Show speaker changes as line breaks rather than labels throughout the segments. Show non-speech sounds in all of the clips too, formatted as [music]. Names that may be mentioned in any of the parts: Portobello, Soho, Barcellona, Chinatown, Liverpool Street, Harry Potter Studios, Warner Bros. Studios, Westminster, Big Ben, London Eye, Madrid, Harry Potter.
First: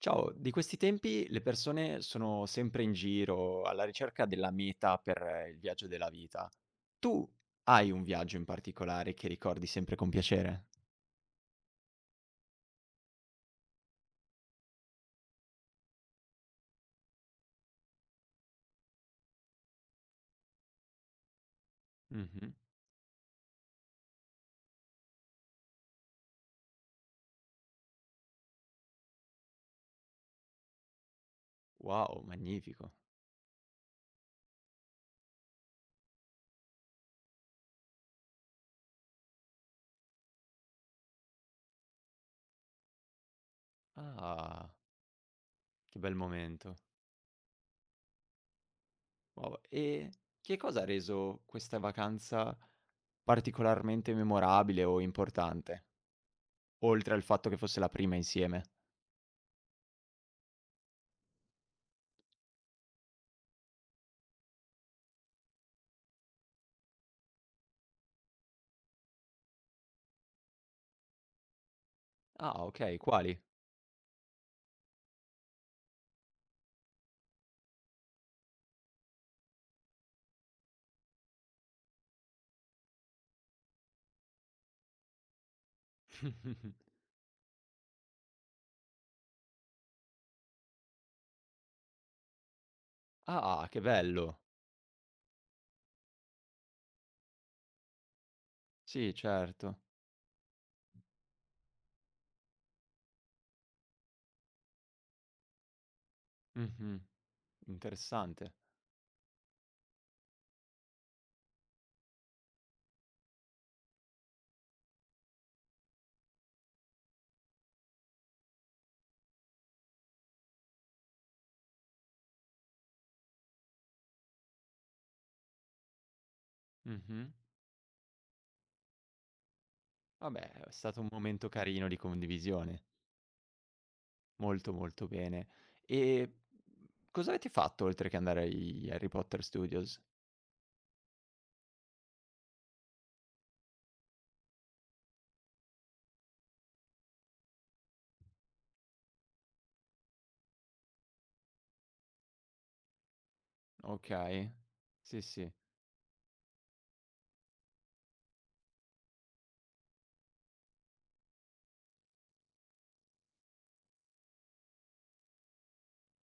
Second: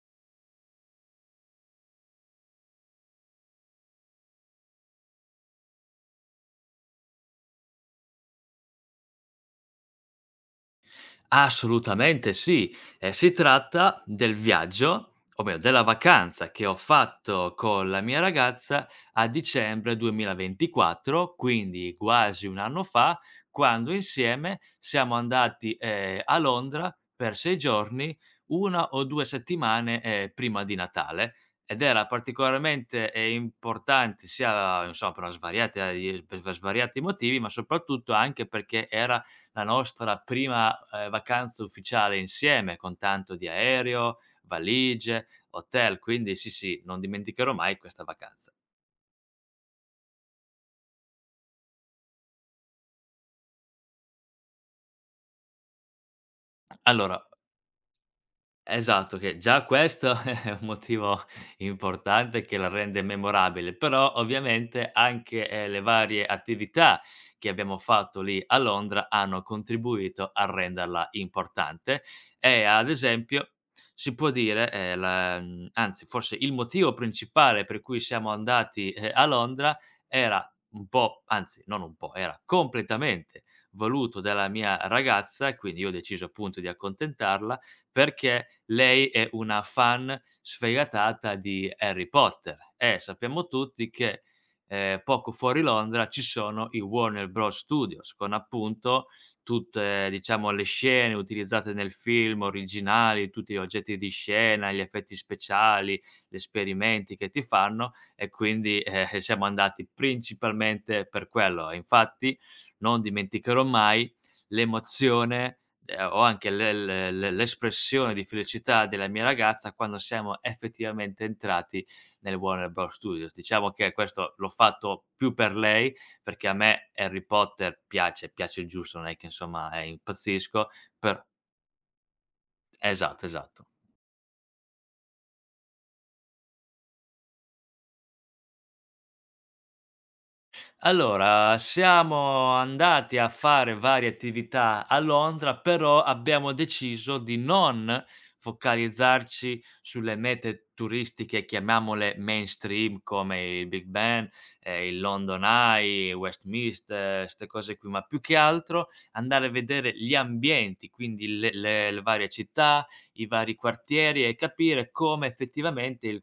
Ciao, di questi tempi le persone sono sempre in giro alla ricerca della meta per il viaggio della vita. Tu hai un viaggio in particolare che ricordi sempre con piacere?
Assolutamente sì. Si tratta del viaggio, o meglio della vacanza che ho fatto con la mia ragazza a dicembre 2024, quindi quasi
Mh-mh.
1 anno fa, quando insieme siamo andati, a Londra per 6 giorni, 1 o 2 settimane, prima di Natale, ed era
Wow, magnifico.
particolarmente, importante sia, non so, per una svariata di per svariati motivi, ma soprattutto anche perché era la nostra prima, vacanza ufficiale insieme, con tanto di aereo,
Ah,
valigie,
che
hotel,
bel
quindi sì,
momento.
sì, non dimenticherò mai questa vacanza.
Wow, e che cosa ha reso questa vacanza particolarmente memorabile o importante? Oltre al
Allora.
fatto che fosse la prima insieme.
Esatto, che già questo [laughs] è un motivo importante che la rende memorabile, però ovviamente anche, le varie attività che abbiamo fatto lì a Londra hanno contribuito a renderla importante
Ah,
e ad
okay, quali?
esempio si può dire, anzi forse il motivo principale per cui siamo andati, a Londra era un po' anzi non un po', era completamente voluto dalla mia ragazza, quindi io ho deciso appunto di
[laughs]
accontentarla perché lei è una fan sfegatata di Harry Potter e sappiamo
Ah, che
tutti che,
bello.
poco fuori Londra ci sono i Warner Bros Studios con appunto
Sì, certo.
tutte, diciamo, le scene utilizzate nel film originali, tutti gli oggetti di scena, gli effetti speciali, gli
Mh-mh.
esperimenti che ti fanno e
Interessante.
quindi, [laughs] siamo andati principalmente per quello. E infatti non dimenticherò mai l'emozione, ho anche le l'espressione di felicità della mia ragazza quando siamo effettivamente entrati nel Warner Bros. Studios. Diciamo che questo l'ho fatto più per lei, perché a me Harry
Mh-mh.
Potter piace, piace il giusto, non è che insomma,
Vabbè,
impazzisco
è stato un
per.
momento carino di condivisione.
Esatto, esatto.
Molto, molto bene. E cosa avete fatto oltre che andare agli Harry Potter Studios?
Allora, siamo andati a fare varie attività a Londra, però abbiamo deciso di non focalizzarci sulle mete turistiche, chiamiamole mainstream, come il Big Ben,
Okay.
il
Sì,
London
sì.
Eye, Westminster, queste cose qui, ma più che altro andare a vedere gli ambienti, quindi le varie città, i vari quartieri e capire come effettivamente il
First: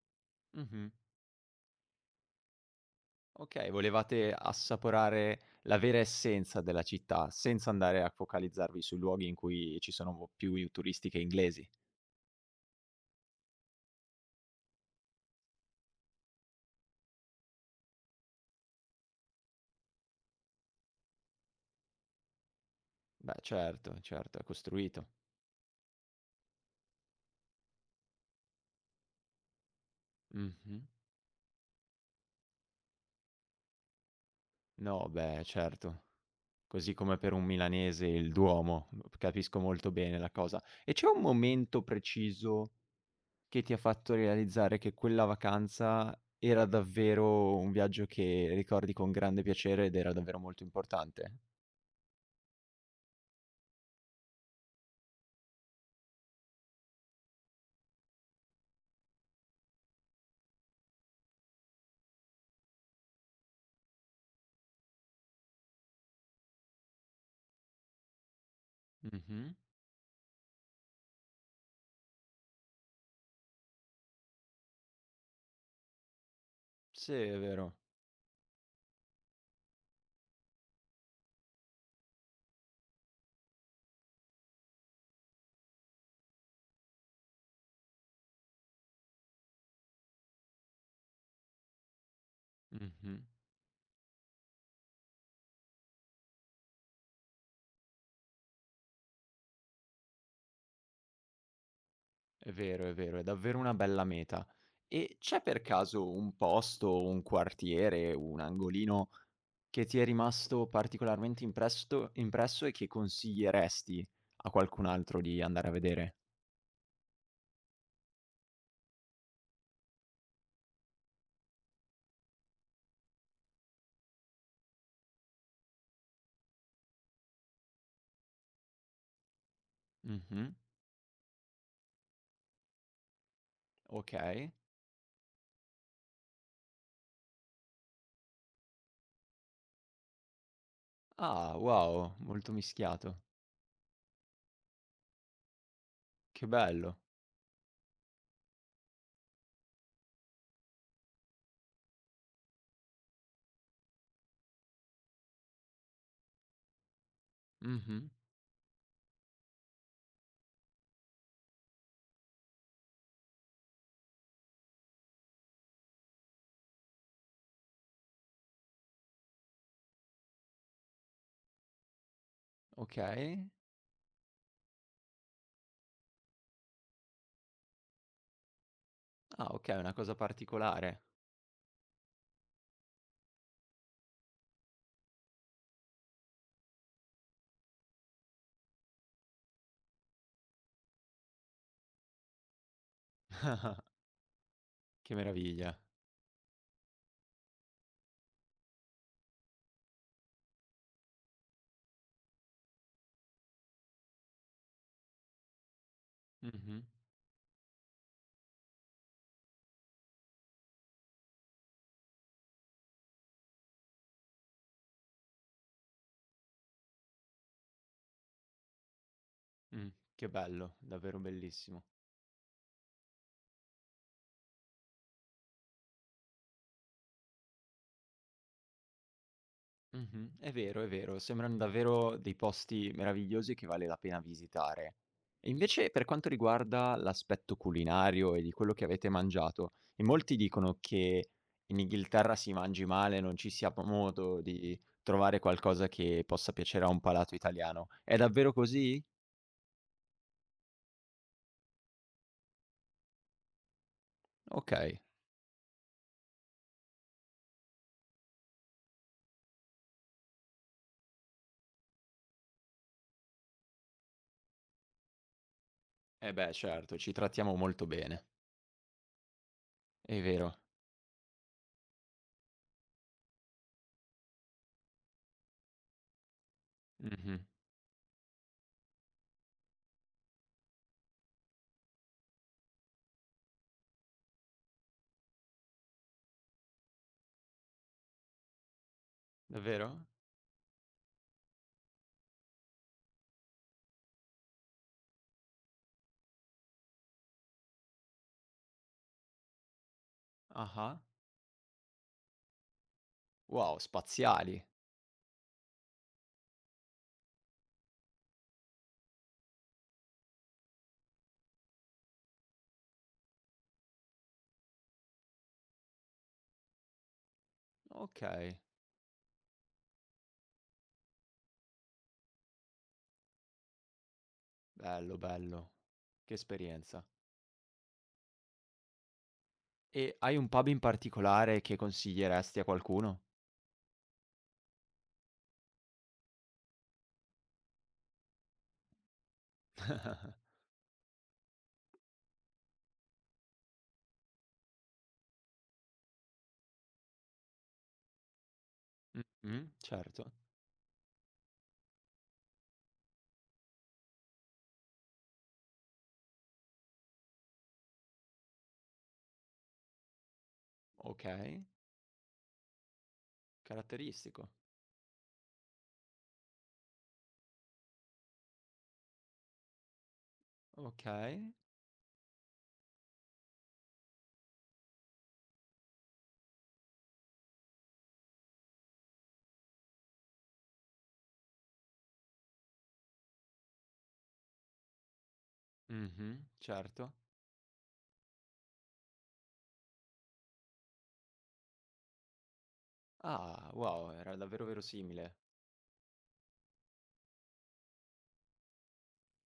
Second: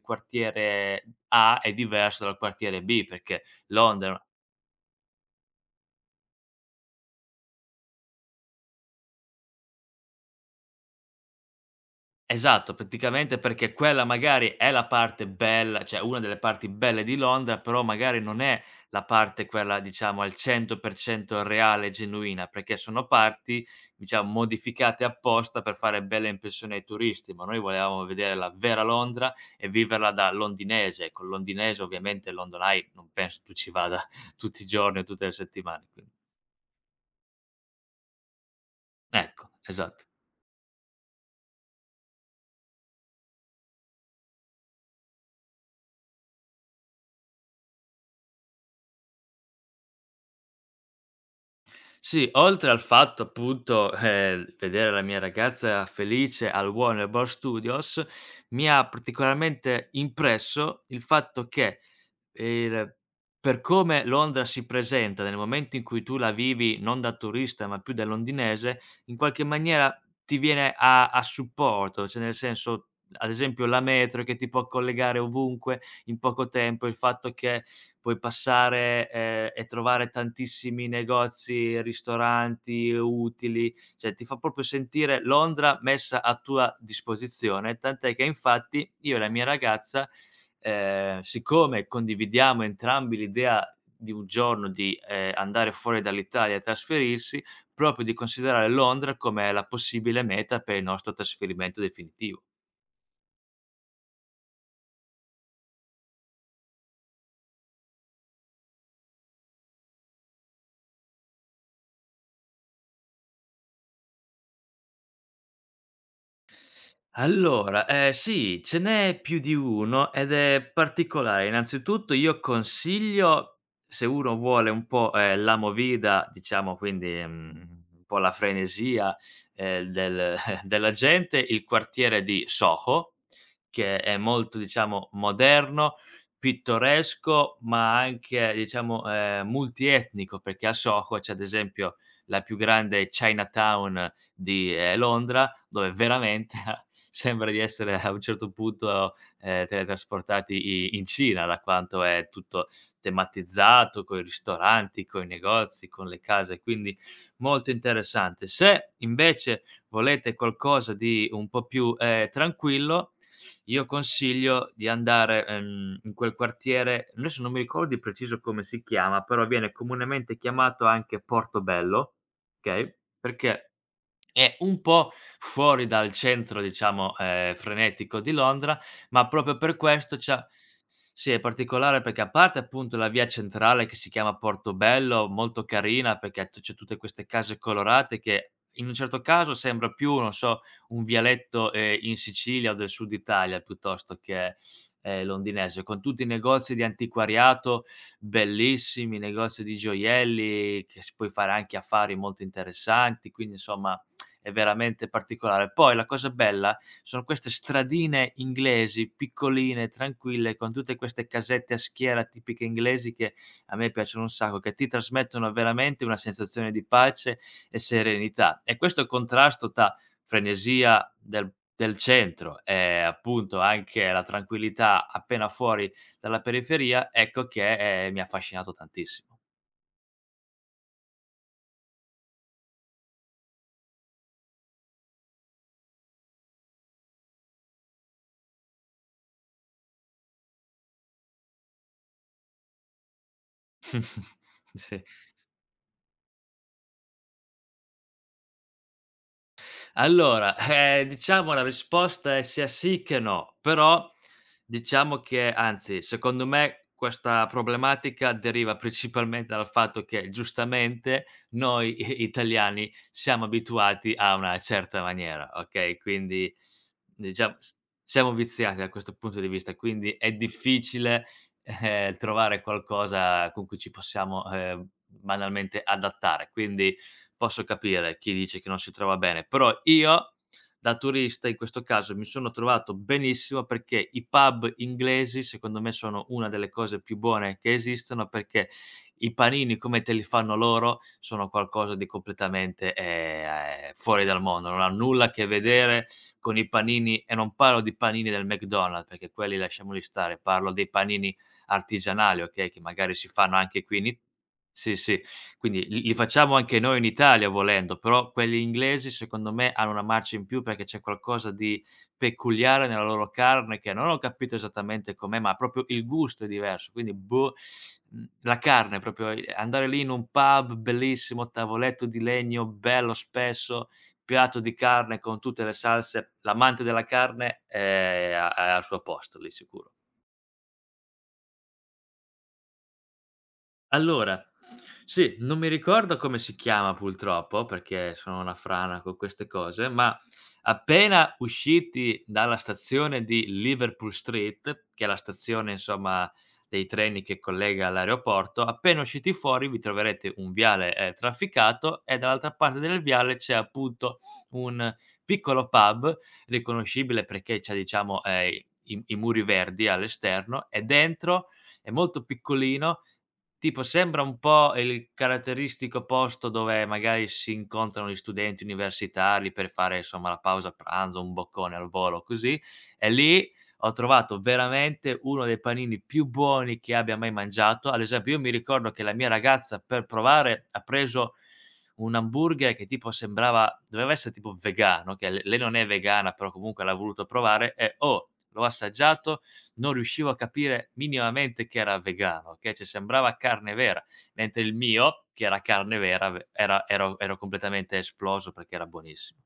Mh-mh.
quartiere A è diverso dal quartiere B, perché
Okay,
Londra.
volevate assaporare la vera essenza della città, senza andare a focalizzarvi sui luoghi in cui ci sono mo più i turisti che inglesi.
Esatto, praticamente perché quella magari è la parte bella cioè una delle parti belle di Londra, però magari non è la parte quella diciamo al 100% reale e genuina, perché sono
Beh
parti,
certo,
diciamo,
certo, è costruito.
modificate apposta per fare bella impressione ai turisti, ma noi volevamo vedere la vera Londra e viverla da
Mh-mh.
londinese. Ecco, il londinese ovviamente, il London Eye, non penso tu ci vada [laughs] tutti i giorni o
No,
tutte le
beh
settimane,
certo.
quindi
Così come per un milanese il Duomo, mhmm,
ecco,
capisco molto
esatto.
bene la cosa. E c'è un momento preciso che ti ha fatto realizzare che quella vacanza era davvero un viaggio che ricordi con grande piacere ed era davvero molto importante?
Sì, oltre al fatto appunto, vedere la mia ragazza felice al Warner Bros. Studios, mi ha particolarmente impresso il fatto che il per come Londra si presenta nel momento in cui tu la vivi non da turista, ma più da londinese, in qualche
Mh-mh.
maniera ti viene a supporto, cioè nel senso, ad esempio la metro che ti può collegare ovunque in poco tempo, il
Sì,
fatto
è
che
vero.
puoi passare, e trovare tantissimi negozi, ristoranti utili, cioè ti fa proprio sentire Londra messa a tua disposizione, tant'è che infatti io e la mia ragazza, siccome condividiamo entrambi
Mh-mh.
l'idea di un giorno di, andare fuori dall'Italia e trasferirsi, proprio di considerare Londra come la possibile meta per il nostro trasferimento definitivo.
È vero, è vero, è davvero una bella meta. E c'è per caso un posto, un quartiere, un angolino che ti è rimasto particolarmente impresto impresso e che consiglieresti a qualcun altro di andare a vedere.
Allora, sì, ce n'è più di uno ed è particolare. Innanzitutto io consiglio, se uno vuole un po', la movida, diciamo quindi, un po' la frenesia, del
Mh-mh.
[laughs] della gente, il quartiere di Soho, che è
Okay.
molto diciamo moderno, pittoresco, ma anche diciamo, multietnico, perché a Soho c'è ad
Ah,
esempio
wow,
la
molto
più grande
mischiato.
Chinatown di, Londra, dove
Che
veramente [laughs]
bello.
sembra di essere a un certo punto, teletrasportati i in Cina, da quanto è tutto tematizzato, coi ristoranti, coi negozi, con le case, quindi molto
Mh-mh.
interessante. Se invece volete qualcosa di un po' più, tranquillo, io consiglio di andare, in quel quartiere adesso non mi ricordo di preciso come si chiama, però viene comunemente chiamato anche Portobello, okay,
Okay.
perché è un po' fuori dal centro, diciamo, frenetico di Londra, ma
Ah,
proprio per
okay, una cosa
questo c'ha.
particolare.
Sì, è particolare perché a parte appunto la via centrale che si chiama Portobello, molto carina perché t c'è tutte queste case colorate che in un certo caso sembra più, non so, un vialetto, in Sicilia o del sud Italia
[laughs]
piuttosto che,
Che meraviglia.
londinese, con tutti i negozi di antiquariato bellissimi, negozi di gioielli che si puoi fare anche affari molto interessanti, quindi insomma è veramente particolare. Poi la cosa bella
Mh-mh.
sono queste stradine inglesi, piccoline, tranquille, con tutte queste casette a schiera tipiche inglesi che a me piacciono un sacco, che ti trasmettono veramente una sensazione di pace e serenità. E questo contrasto
Mh,
tra
che bello,
frenesia
davvero bellissimo.
del centro e appunto anche la tranquillità appena fuori dalla periferia, ecco che, mi ha affascinato tantissimo.
Mh-mh. È vero, sembrano davvero dei posti meravigliosi che vale la pena visitare. E invece per quanto riguarda l'aspetto culinario e di quello che avete mangiato, in molti dicono che in Inghilterra si mangi male, non ci sia p
[laughs]
modo di
Sì.
trovare qualcosa che possa piacere a un palato italiano. È davvero così?
Allora, diciamo la risposta è sia sì che no, però
Okay.
diciamo che anzi, secondo me questa problematica deriva principalmente dal fatto che giustamente noi italiani siamo abituati a una certa maniera, ok?
Eh beh,
Quindi
certo, ci trattiamo
diciamo,
molto bene.
siamo viziati da questo punto di vista, quindi
È
è
vero.
difficile trovare qualcosa con cui ci possiamo banalmente adattare. Quindi
Mh-mh.
posso capire chi dice che non si trova bene, però io da turista in questo caso mi sono trovato benissimo perché i pub inglesi secondo me sono una delle cose più buone che esistono perché i panini come
Davvero?
te li fanno loro sono qualcosa di completamente, fuori dal mondo, non ha nulla a che vedere con i panini e non parlo di panini del McDonald's perché quelli lasciamoli stare, parlo dei
Ah-ah.
panini artigianali, okay, che magari si fanno
Wow,
anche qui in I.
spaziali.
Sì, sì. Quindi li facciamo anche noi in Italia volendo, però quelli inglesi secondo me hanno una marcia in più perché c'è qualcosa di peculiare nella loro carne che non ho capito esattamente com'è, ma proprio il gusto è diverso. Quindi boh,
Okay.
la carne proprio, andare lì in un pub bellissimo, tavoletto di legno bello spesso, piatto di
Bello,
carne con tutte
bello.
le
Che
salse. L'amante della
esperienza.
carne è al suo posto lì sicuro.
E hai un pub in particolare che consiglieresti a qualcuno?
Allora, sì, non mi ricordo come si chiama purtroppo, perché sono una frana con queste cose, ma
[laughs]
appena usciti dalla stazione di Liverpool Street, che è la stazione insomma dei treni che collega l'aeroporto, appena usciti fuori
Mh-mh,
vi
certo.
troverete un viale trafficato e dall'altra parte del viale c'è appunto un piccolo pub riconoscibile perché c'è diciamo i muri verdi all'esterno e dentro
Okay,
è molto piccolino. Tipo sembra un
caratteristico.
po' il caratteristico posto dove magari si incontrano gli studenti universitari per fare insomma la pausa pranzo, un
Okay.
boccone al volo così, e lì ho trovato veramente uno dei panini più buoni che abbia mai mangiato. Ad esempio io mi ricordo che la mia ragazza per provare ha preso un hamburger che tipo sembrava doveva essere tipo vegano, che l lei non è vegana,
Mh-mh,
però comunque l'ha
certo.
voluto provare e, oh, l'ho assaggiato non riuscivo a capire minimamente che era vegano, okay, cioè sembrava
Ah,
carne vera,
wow, era
mentre
davvero
il mio,
verosimile.
che era carne vera, ve era ero ero completamente esploso perché era buonissimo.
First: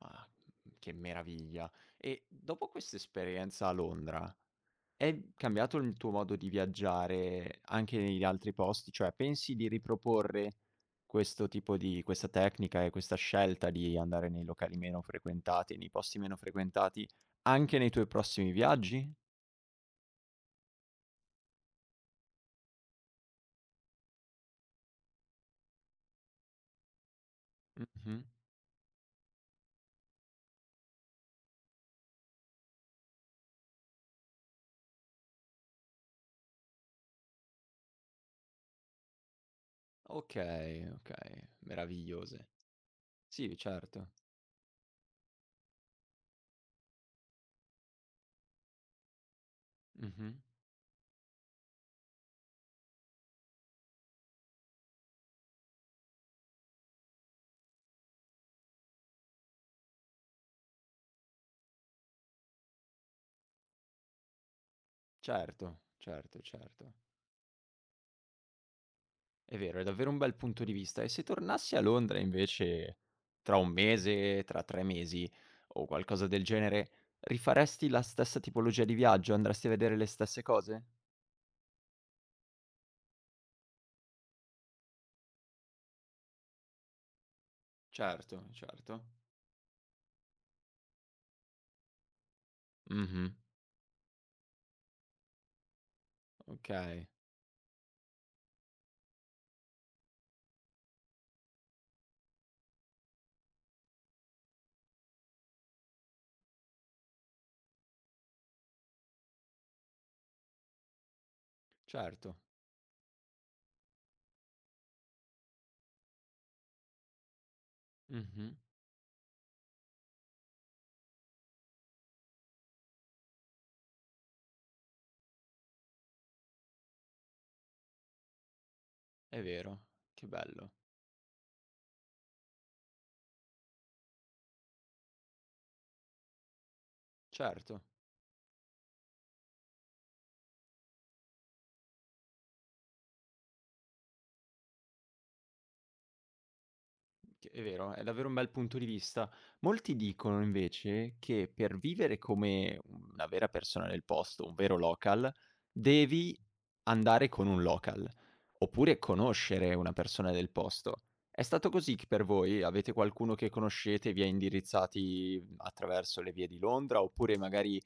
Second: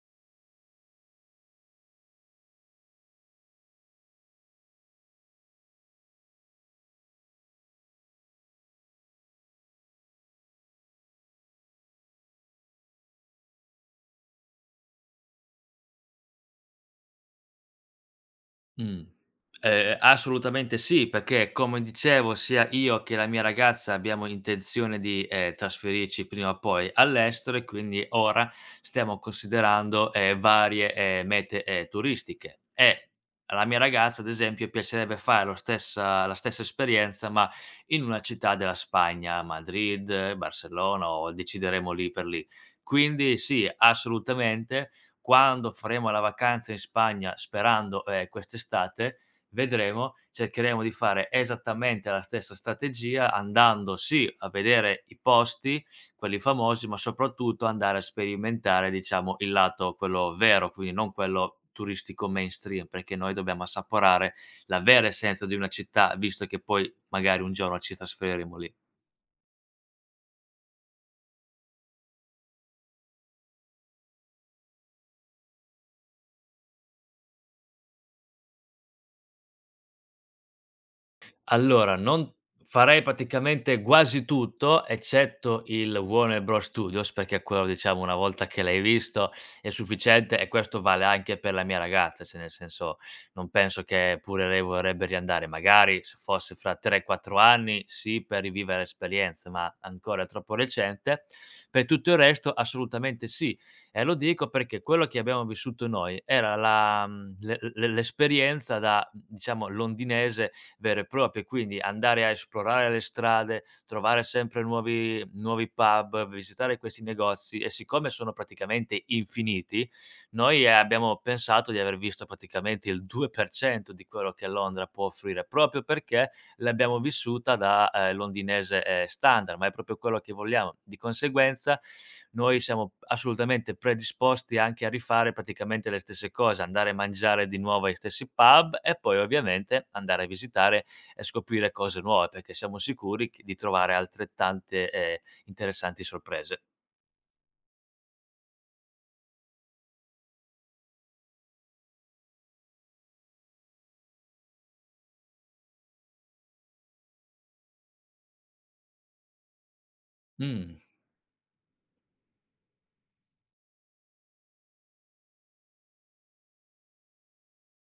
Ma che meraviglia. E dopo questa esperienza a Londra, è cambiato il tuo modo di viaggiare anche negli altri posti? Cioè pensi di riproporre questo tipo di questa tecnica e questa scelta di andare nei locali meno frequentati, nei posti meno frequentati, anche nei tuoi prossimi
Mh.
viaggi?
Assolutamente sì, perché come dicevo sia io che la mia ragazza abbiamo intenzione di, trasferirci prima o poi all'estero e quindi
Mh-mh.
ora stiamo considerando, varie, mete, turistiche. E alla mia ragazza, ad esempio, piacerebbe fare lo stessa la stessa esperienza, ma in una città della Spagna, Madrid,
Okay,
Barcellona o
okay,
decideremo lì per lì.
meravigliose.
Quindi
Sì,
sì,
certo.
assolutamente, quando faremo la vacanza in Spagna, sperando, quest'estate, vedremo,
Mh-mh.
cercheremo di fare esattamente la stessa strategia, andando sì a vedere i posti, quelli famosi, ma soprattutto andare a sperimentare, diciamo, il lato quello vero, quindi non quello turistico mainstream, perché noi dobbiamo assaporare la vera essenza di una
Certo,
città,
certo,
visto che
certo.
poi magari un giorno ci trasferiremo lì.
È vero, è davvero un bel punto di vista. E se tornassi a Londra invece tra un mese, tra 3 mesi o qualcosa del genere, rifaresti la stessa tipologia di viaggio? Andresti a vedere le stesse cose?
Allora, non farei praticamente quasi tutto, eccetto il Warner Bros. Studios, perché quello diciamo una volta
Certo,
che l'hai
certo.
visto è sufficiente e questo vale anche per la mia ragazza, cioè nel senso
Mh-mh.
non penso che pure lei vorrebbe riandare, magari se fosse fra
Okay,
3-4 anni sì per rivivere l'esperienza, ma ancora è troppo recente. Per tutto il resto assolutamente sì e lo dico perché quello che abbiamo vissuto noi era la, mhmm, l'e l'e l'esperienza da diciamo londinese vere e proprie, quindi andare a
certo.
esplorare le strade, trovare sempre nuovi pub, visitare questi negozi e siccome sono
Mh-mh.
praticamente infiniti, noi abbiamo pensato di aver visto praticamente il 2% di quello che Londra può offrire, proprio perché l'abbiamo vissuta da, londinese,
È
standard, ma è
vero,
proprio quello
che
che
bello.
vogliamo. Di conseguenza noi siamo assolutamente predisposti anche a rifare praticamente le stesse cose, andare a mangiare di
Certo.
nuovo agli stessi pub e poi ovviamente andare a visitare e scoprire cose nuove, perché siamo sicuri che di trovare altrettante, interessanti sorprese.
Che è vero, è davvero un bel punto di vista. Molti dicono invece che per vivere come una vera persona del posto, un vero local, devi andare con un local, oppure conoscere una persona del
Mh.
posto. È stato così c per voi? Avete qualcuno che conoscete e vi ha indirizzati attraverso le vie di Londra, oppure magari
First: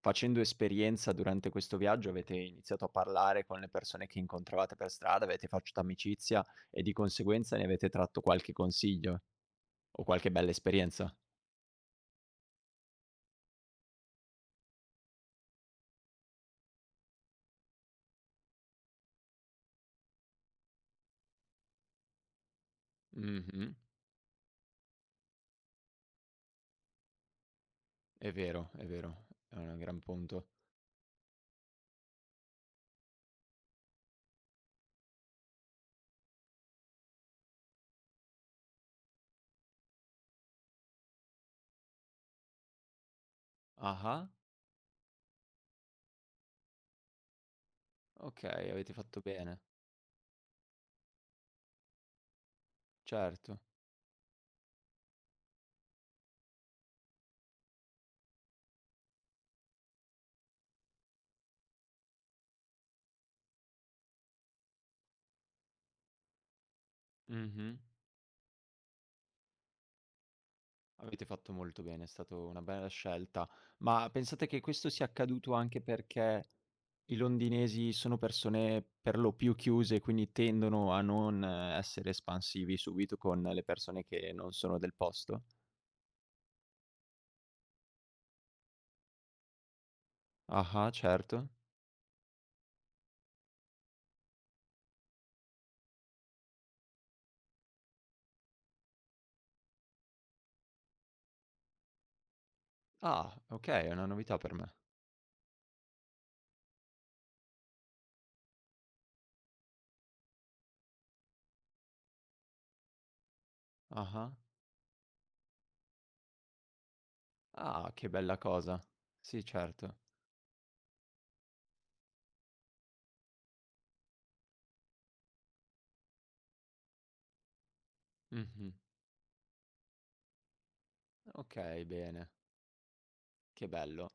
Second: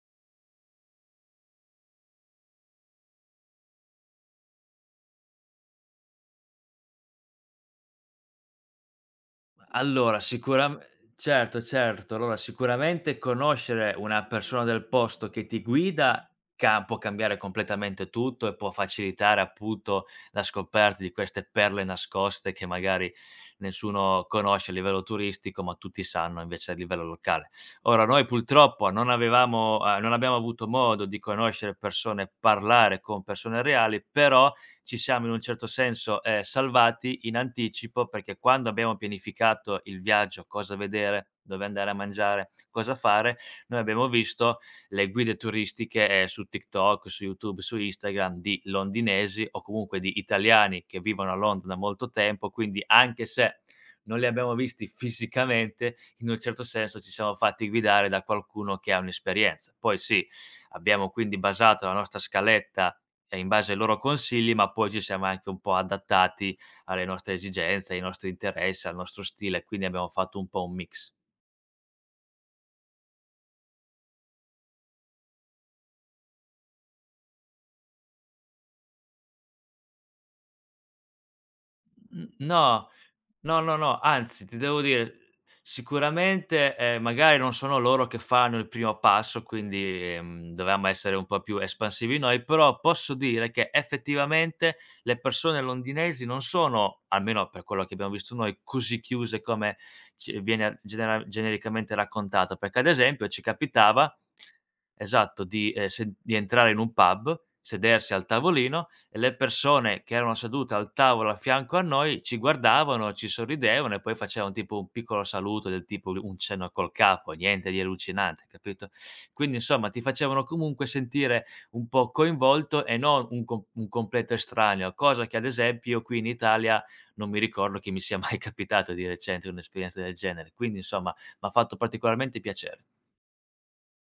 facendo esperienza durante questo viaggio avete iniziato a parlare con le persone che incontravate per strada, avete fatto amicizia e di conseguenza ne avete tratto qualche consiglio? O
Allora
qualche bella
sicuramen.
esperienza.
Certo, certo. Allora sicuramente conoscere una persona del posto che ti guida ca può cambiare completamente tutto e può facilitare appunto la scoperta di queste perle nascoste che magari
Mh-mh.
nessuno conosce a livello turistico, ma tutti sanno invece a livello locale. Ora noi
È vero, è
purtroppo non
vero, è un
avevamo,
gran
non abbiamo
punto.
avuto modo di conoscere persone, parlare con persone reali, però ci siamo in un certo senso, salvati in anticipo, perché quando abbiamo pianificato il viaggio, cosa vedere, dove andare a mangiare, cosa fare, noi abbiamo
Ah-ah,
visto le guide turistiche, su TikTok, su YouTube, su Instagram di
okay, avete fatto
londinesi
bene.
o comunque di italiani che vivono a Londra da molto tempo, quindi anche
Certo.
se non li abbiamo visti fisicamente, in un certo senso ci siamo fatti guidare da qualcuno che ha un'esperienza. Poi sì, abbiamo quindi basato la nostra scaletta, in base ai loro consigli, ma poi ci siamo anche un po' adattati alle nostre
Mh-mh.
esigenze, ai nostri interessi, al nostro stile, quindi abbiamo fatto un po' un mix.
Avete fatto molto bene, è stato una bella scelta. Ma pensate che questo sia accaduto anche perché i londinesi sono persone per lo più chiuse, quindi tendono a non essere
N
espansivi
no,
subito con
no,
le
no, no,
persone che
anzi
non
ti
sono
devo
del
dire,
posto?
sicuramente, magari non sono loro che fanno il primo passo, quindi, dovevamo
Ah-ah,
essere un po'
certo.
più espansivi noi, però posso dire che effettivamente le persone londinesi non sono, almeno per quello che abbiamo visto noi, così chiuse come ci viene genera genericamente raccontato, perché ad
Ah,
esempio ci
okay, è una
capitava
novità per me.
esatto, di entrare in un pub, sedersi al tavolino le persone che erano sedute al tavolo a fianco a noi ci guardavano, ci sorridevano e poi
Ah-ah.
facevano tipo un piccolo saluto del tipo un cenno col capo, niente di
Ah, che bella
allucinante,
cosa.
capito?
Sì,
Quindi insomma
certo.
ti facevano comunque sentire un po' coinvolto e non un completo estraneo, cosa che ad esempio qui in Italia non mi ricordo che mi sia mai [laughs]
Mh-mh.
capitato di recente un'esperienza del genere. Quindi insomma m'ha fatto
Okay, bene,
particolarmente piacere.
che bello.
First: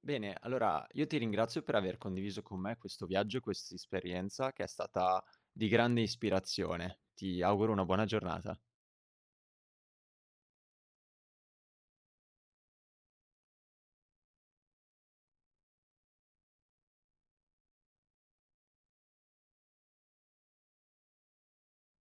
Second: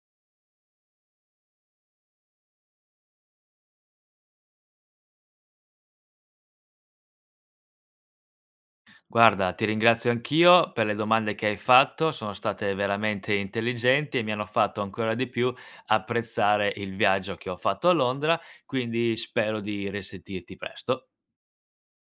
Bene, allora io ti ringrazio per aver condiviso con me questo viaggio e quest'esperienza che è stata di grande ispirazione. Ti auguro una buona giornata.
Guarda, ti ringrazio anch'io per le domande che hai fatto, sono state veramente intelligenti e mi hanno fatto ancora di più apprezzare il viaggio che ho fatto a Londra, quindi spero di risentirti presto.